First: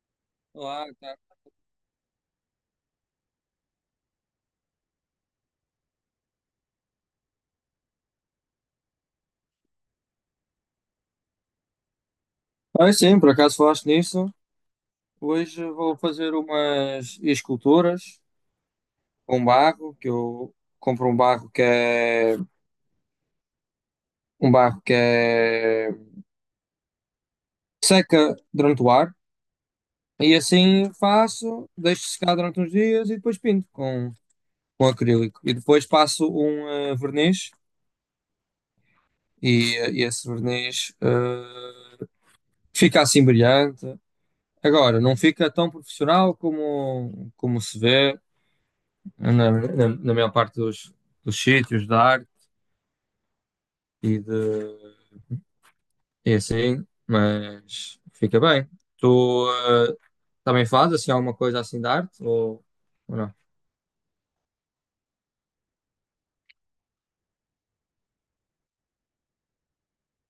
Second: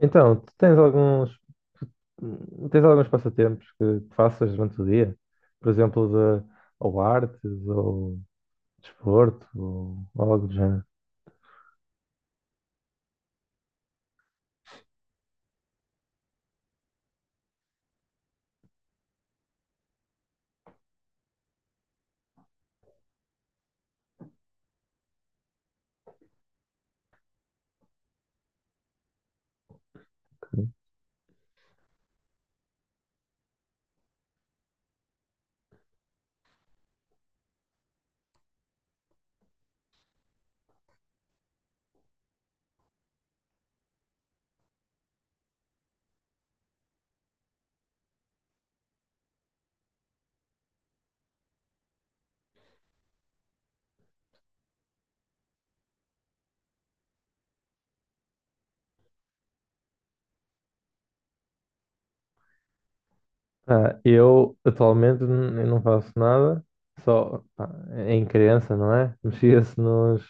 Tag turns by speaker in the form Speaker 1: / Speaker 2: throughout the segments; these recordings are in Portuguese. Speaker 1: Então, tu tens
Speaker 2: Olá, tá.
Speaker 1: alguns, tens alguns passatempos que faças durante o dia? Por exemplo, de, ou artes, ou desporto, ou algo do género.
Speaker 2: Ah, sim, por acaso falaste nisso. Hoje vou fazer umas esculturas com barro, que eu compro um barro que é um barro que é seca durante o ar e
Speaker 1: que-
Speaker 2: assim faço, deixo secar durante uns dias e depois pinto com acrílico. E depois passo um verniz e esse verniz fica assim brilhante. Agora, não fica tão profissional como, como se vê na maior parte dos sítios da arte e, de, e assim, mas fica bem. Tu eh, também fazes assim, alguma coisa assim de arte ou não?
Speaker 1: Ah, eu, atualmente, eu não faço nada, só pá, em criança, não é? Mexia-se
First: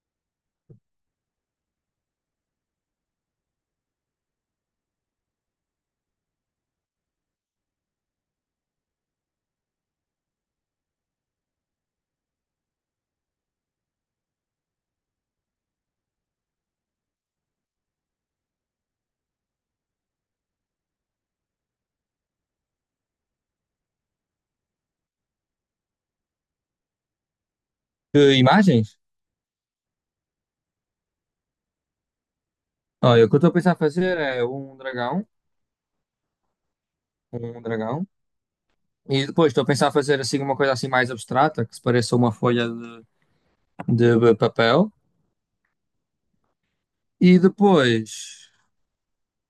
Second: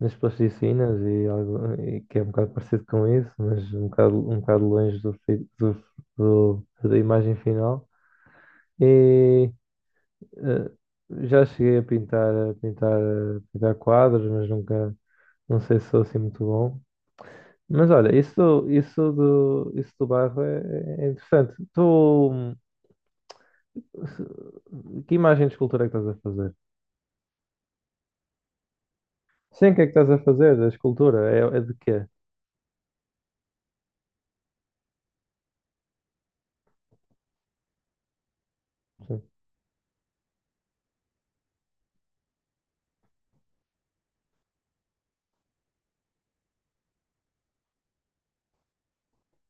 Speaker 1: nas plasticinas e, e que é um bocado parecido com isso, mas um bocado longe do, fi- do, do- da imagem final. Eh, Já cheguei a pintar quadros, mas nunca, não sei se sou assim muito bom. Mas olha, isso do barro é interessante. Tu, hum, que imagem de escultura é que estás a fazer?
Speaker 2: Que imagens?
Speaker 1: Sim, o que é que estás a fazer da escultura? É de quê?
Speaker 2: Olha, o que eu estou a pensar fazer é um dragão,
Speaker 1: Sim,
Speaker 2: e depois estou a pensar fazer assim uma coisa assim mais abstrata, que se pareça uma folha de papel, e depois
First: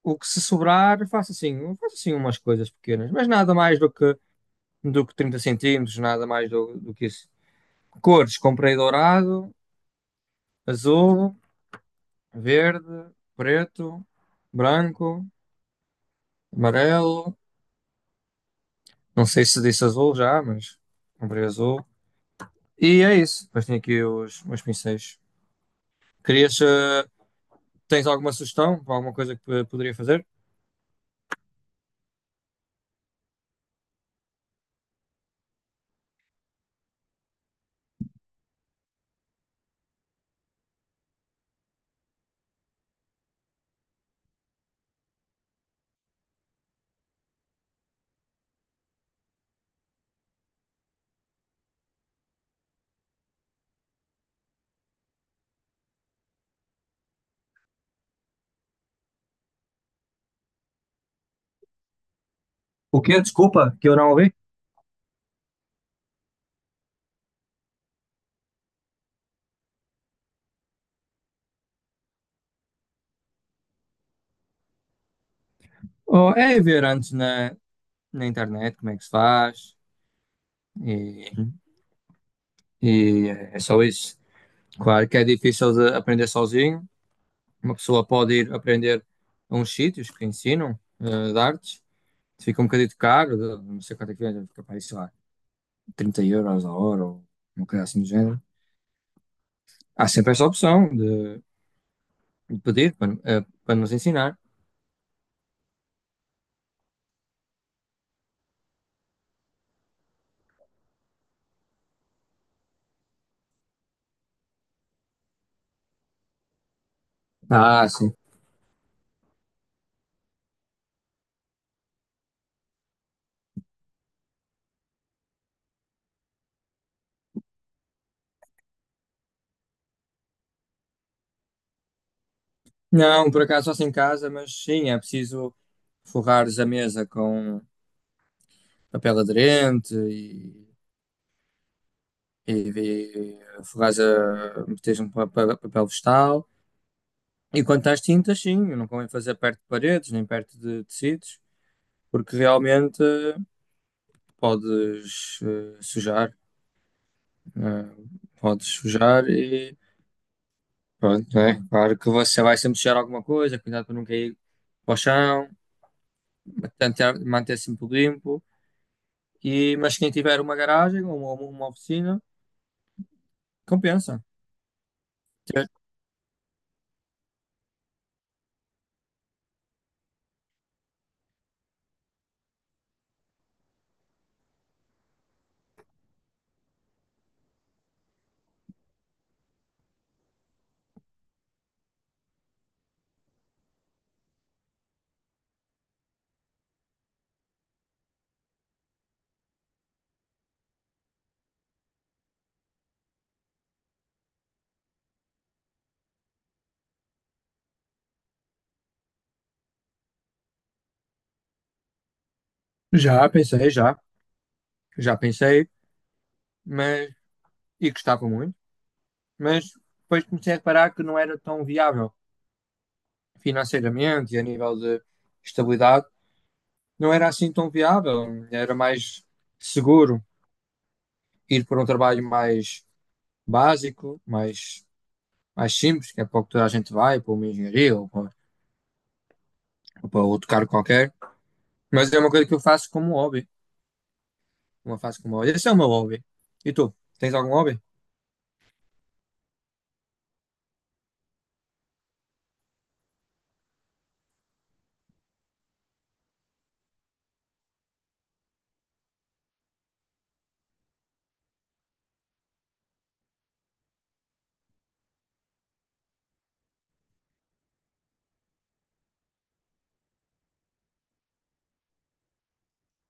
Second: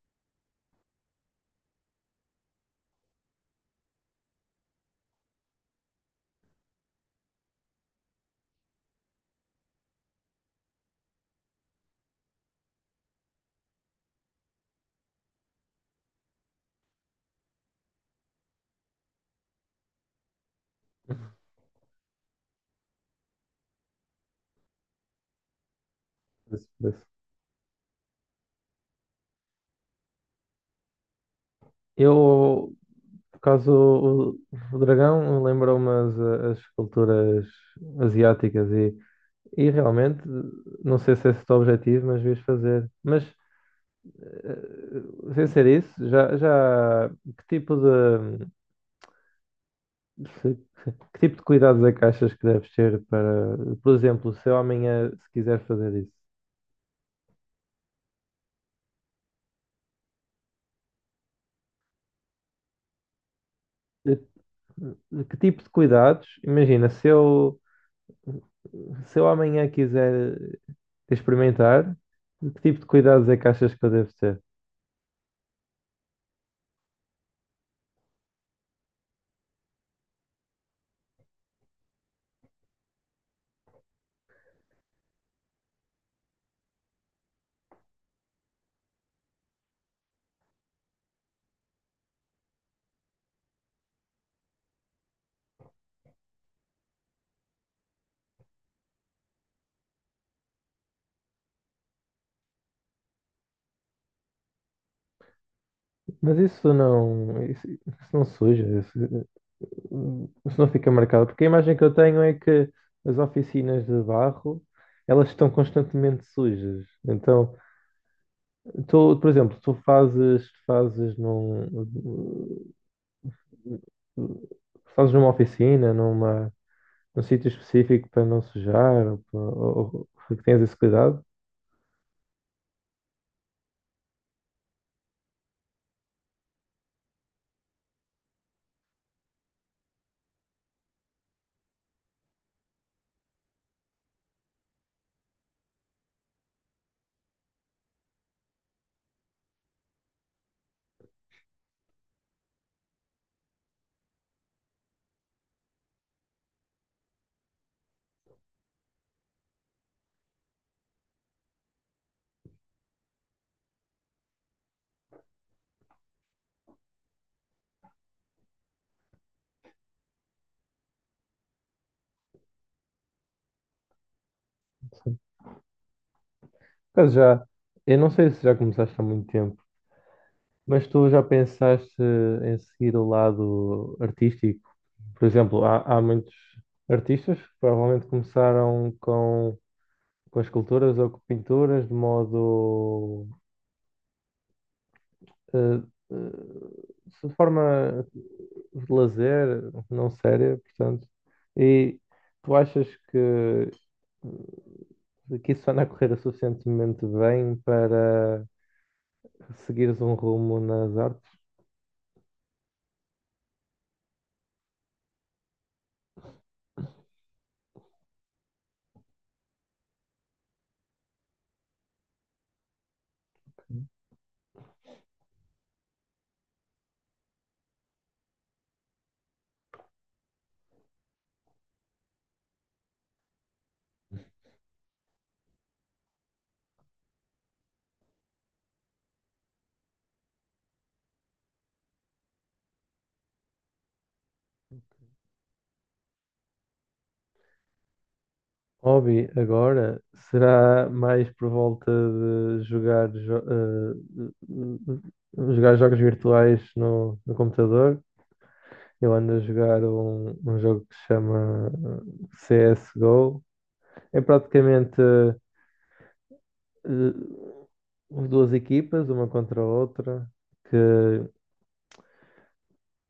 Speaker 2: o que se sobrar faço assim umas coisas pequenas, mas nada mais do que 30 centímetros, nada mais do que isso. Cores, comprei dourado, azul, verde, preto, branco, amarelo. Não sei se disse azul já, mas comprei azul. E é isso. Depois tenho aqui os meus pincéis. Querias, eh,
Speaker 1: desse.
Speaker 2: Tens alguma sugestão para alguma coisa que poderia fazer?
Speaker 1: Eu, por causa do o dragão, lembrou-me as esculturas asiáticas e realmente, não sei se é esse o teu objetivo, mas devias fazer. Sem ser isso, já que tipo de se- que tipo de cuidados é que achas que deves ter para, por exemplo, se eu amanhã se quiser fazer isso,
Speaker 2: O quê? Desculpa, que eu não
Speaker 1: eh,
Speaker 2: ouvi.
Speaker 1: que tipo de cuidados? Imagina, se eu amanhã quiser experimentar, que tipo de cuidados é que achas que eu devo ter?
Speaker 2: Oh, é ver antes na internet como é que se faz e, e é só isso. Claro que é difícil de aprender sozinho, uma pessoa pode ir aprender a uns sítios que ensinam de artes, fica um bocadinho caro, não sei quanto é que é, fica para aí, sei lá, 30 euros a hora ou uma coisa assim do género. Há sempre essa opção de pedir para, para nos ensinar.
Speaker 1: Mas isso não suja, isso não fica marcado, porque a imagem que eu tenho é que as oficinas de barro, elas estão constantemente sujas. Então,
Speaker 2: Ah, sim.
Speaker 1: tu, por exemplo, tu fazes numa oficina, num sítio específico para não sujar, ou que tens esse cuidado?
Speaker 2: Não, por acaso faço em casa, mas sim, é preciso forrares a mesa com papel aderente e, e forrares a, meteres um papel, papel vegetal. E quanto às tintas, sim, não convém fazer perto de paredes, nem perto de tecidos, porque realmente podes sujar, né? Podes sujar e pronto, né? Claro que você vai sempre sujar alguma coisa, cuidado para não cair para o chão, tentar manter sempre tudo limpo. E, mas quem tiver uma garagem ou uma oficina, compensa.
Speaker 1: Sim. Por já, eu não sei se já começaste há muito tempo. Mas tu já pensaste em seguir o lado artístico? Por exemplo, há muitos artistas que provavelmente começaram com esculturas ou com pinturas de modo, eh, eh, de forma de lazer, não séria, portanto. E tu achas que isso anda a correr suficientemente bem para seguires um rumo nas artes?
Speaker 2: Já pensei, já, já pensei, mas e gostava muito, mas depois comecei a reparar que não era tão viável financeiramente e a nível de estabilidade não era assim tão viável, era mais seguro ir para um trabalho mais básico, mais, mais simples, que é para o que toda a gente vai, para uma engenharia ou para outro cargo qualquer. Mas é uma coisa que eu faço como hobby, uma faço como hobby. Esse é o meu hobby. E tu, tens algum hobby?
Speaker 1: Hobby agora será mais por volta de jogar jogos virtuais no computador. Eu ando a jogar um jogo que se chama eh, CSGO. É praticamente eh, duas equipas, uma contra a outra, que,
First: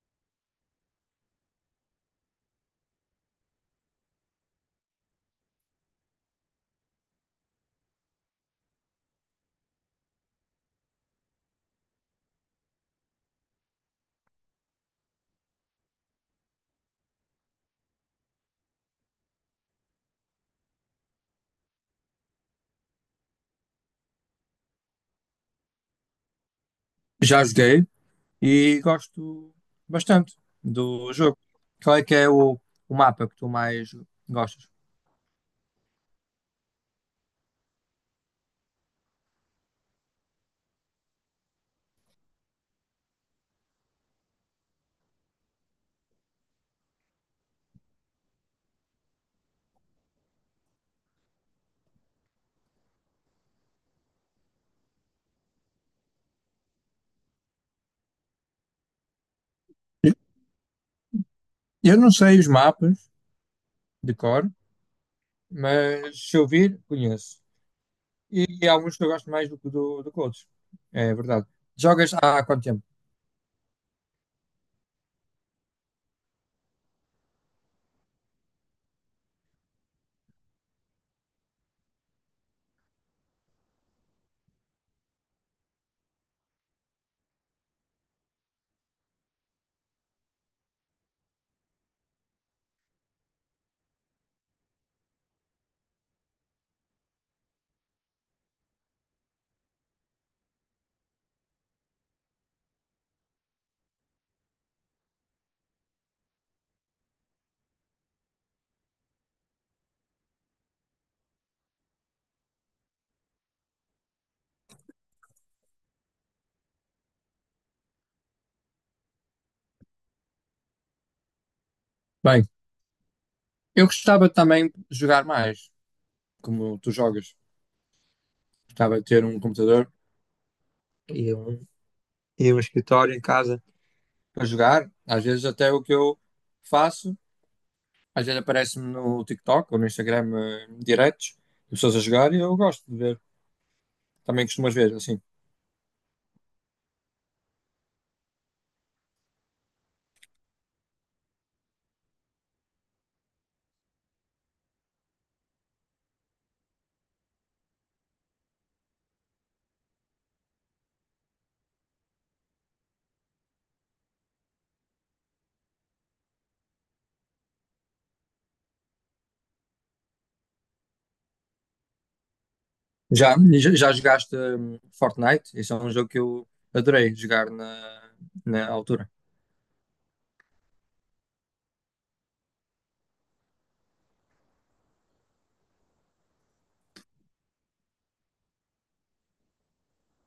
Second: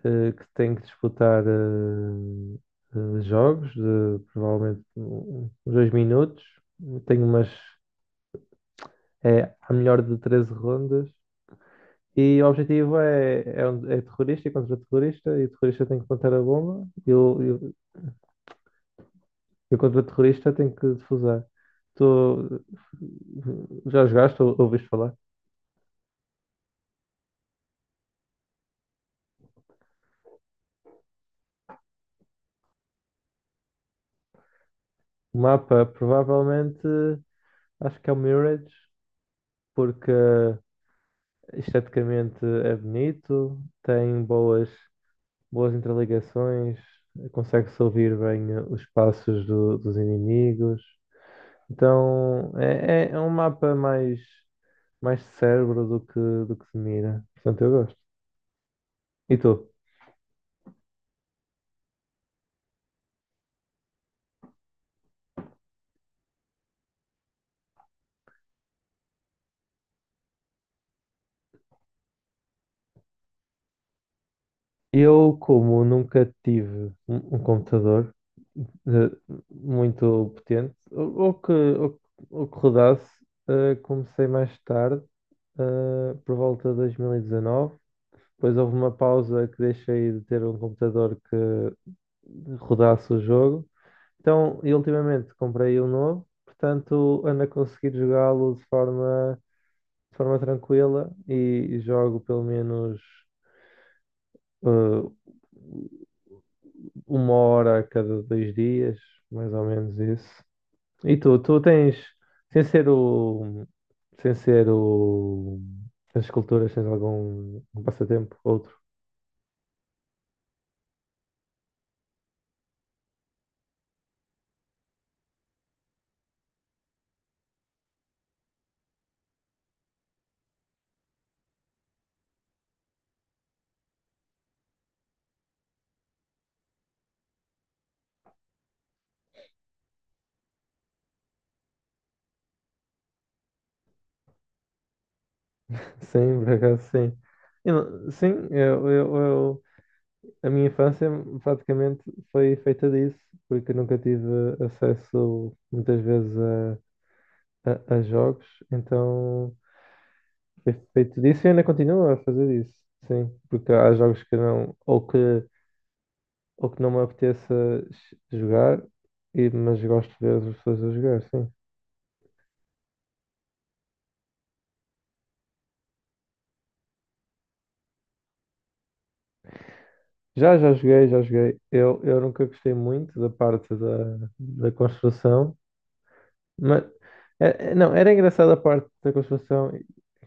Speaker 1: que tem que disputar jogos de provavelmente uns 2 minutos. Tenho umas. É a melhor de 13 rondas. E o objetivo é terrorista e contra terrorista, e o terrorista tem que plantar a bomba, e o contra terrorista tem que defusar. Tu já jogaste ou ouviste falar?
Speaker 2: Já joguei e gosto bastante do jogo. Qual é que é o mapa que tu mais gostas?
Speaker 1: O mapa provavelmente acho que é o Mirage, porque esteticamente é bonito, tem boas interligações, consegue-se ouvir bem os passos dos inimigos. Então é um mapa mais cérebro do que se mira. Portanto, eu gosto. E tu?
Speaker 2: Eu não sei os mapas de cor, mas se eu vir, conheço. E há alguns que eu gosto mais do que do que outros. É verdade. Jogas há quanto tempo?
Speaker 1: Eu, como nunca tive um computador eh, muito potente, ou que rodasse, comecei mais tarde, por volta de 2019. Depois houve uma pausa que deixei de ter um computador que rodasse o jogo. Então, e ultimamente comprei um novo, portanto, ando a conseguir jogá-lo de forma tranquila e jogo pelo menos eh, 1 hora a cada 2 dias, mais ou menos isso. E tu tens, sem ser o, sem ser o, as esculturas, tens algum um passatempo, outro?
Speaker 2: Bem, eu gostava também de jogar mais, como tu jogas. Gostava de ter um computador e um, e um escritório em casa para jogar. Às vezes até o que eu faço, às vezes aparece-me no TikTok ou no Instagram diretos, de pessoas a jogar e eu gosto de ver. Também costumas ver, assim.
Speaker 1: Sim, por acaso sim. Eu não- Sim, a minha infância praticamente foi feita disso, porque eu nunca tive acesso muitas vezes a jogos, então ter feito disso e ainda continuo a fazer isso. Sim, porque há jogos que não, ou que não me apeteça jogar, e, mas gosto de ver as pessoas a jogar, sim.
Speaker 2: Já, já, já jogaste Fortnite? Esse é um jogo que eu adorei jogar na, na altura.
Speaker 1: Já, já joguei, já joguei. Eu nunca gostei muito da parte da construção, mas não, era engraçada a parte da construção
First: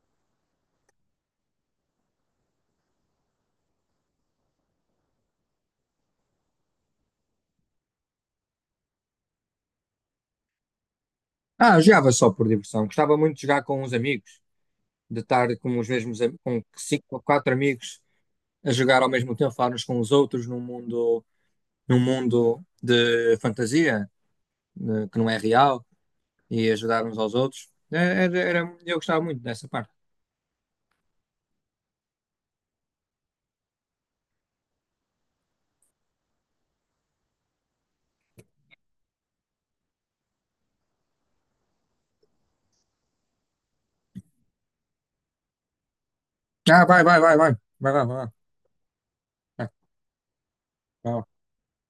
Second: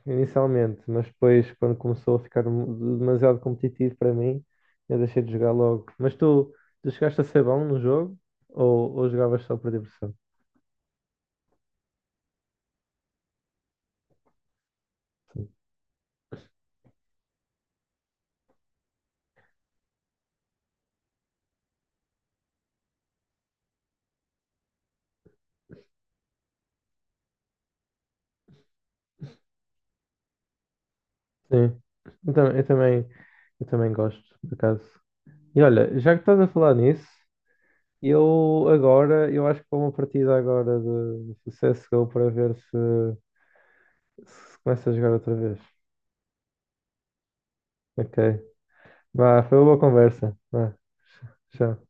Speaker 1: inicialmente, mas depois quando começou a ficar demasiado competitivo para mim, eu deixei de jogar logo. Mas tu, tu chegaste a ser bom no jogo ou jogavas só por diversão?
Speaker 2: Ah, eu jogava só por diversão. Gostava muito de jogar com uns amigos, de estar com os mesmos, com cinco ou quatro amigos a jogar ao mesmo tempo, a falar uns com os outros num mundo de fantasia, né, que não é real, e ajudar uns aos outros. É, eu gostava muito dessa parte.
Speaker 1: Sim. Eu tam- eu também, eu também, gosto, por acaso. E olha, já que estás a falar nisso, eu acho que vou uma partida agora de CSGO para ver se começa a jogar outra vez.
Speaker 2: Ah, vai, vai, vai, vai. Vai, vai, vai,
Speaker 1: Ok.
Speaker 2: vai.
Speaker 1: Vá, foi uma
Speaker 2: Vai,
Speaker 1: boa conversa. Vá, tchau.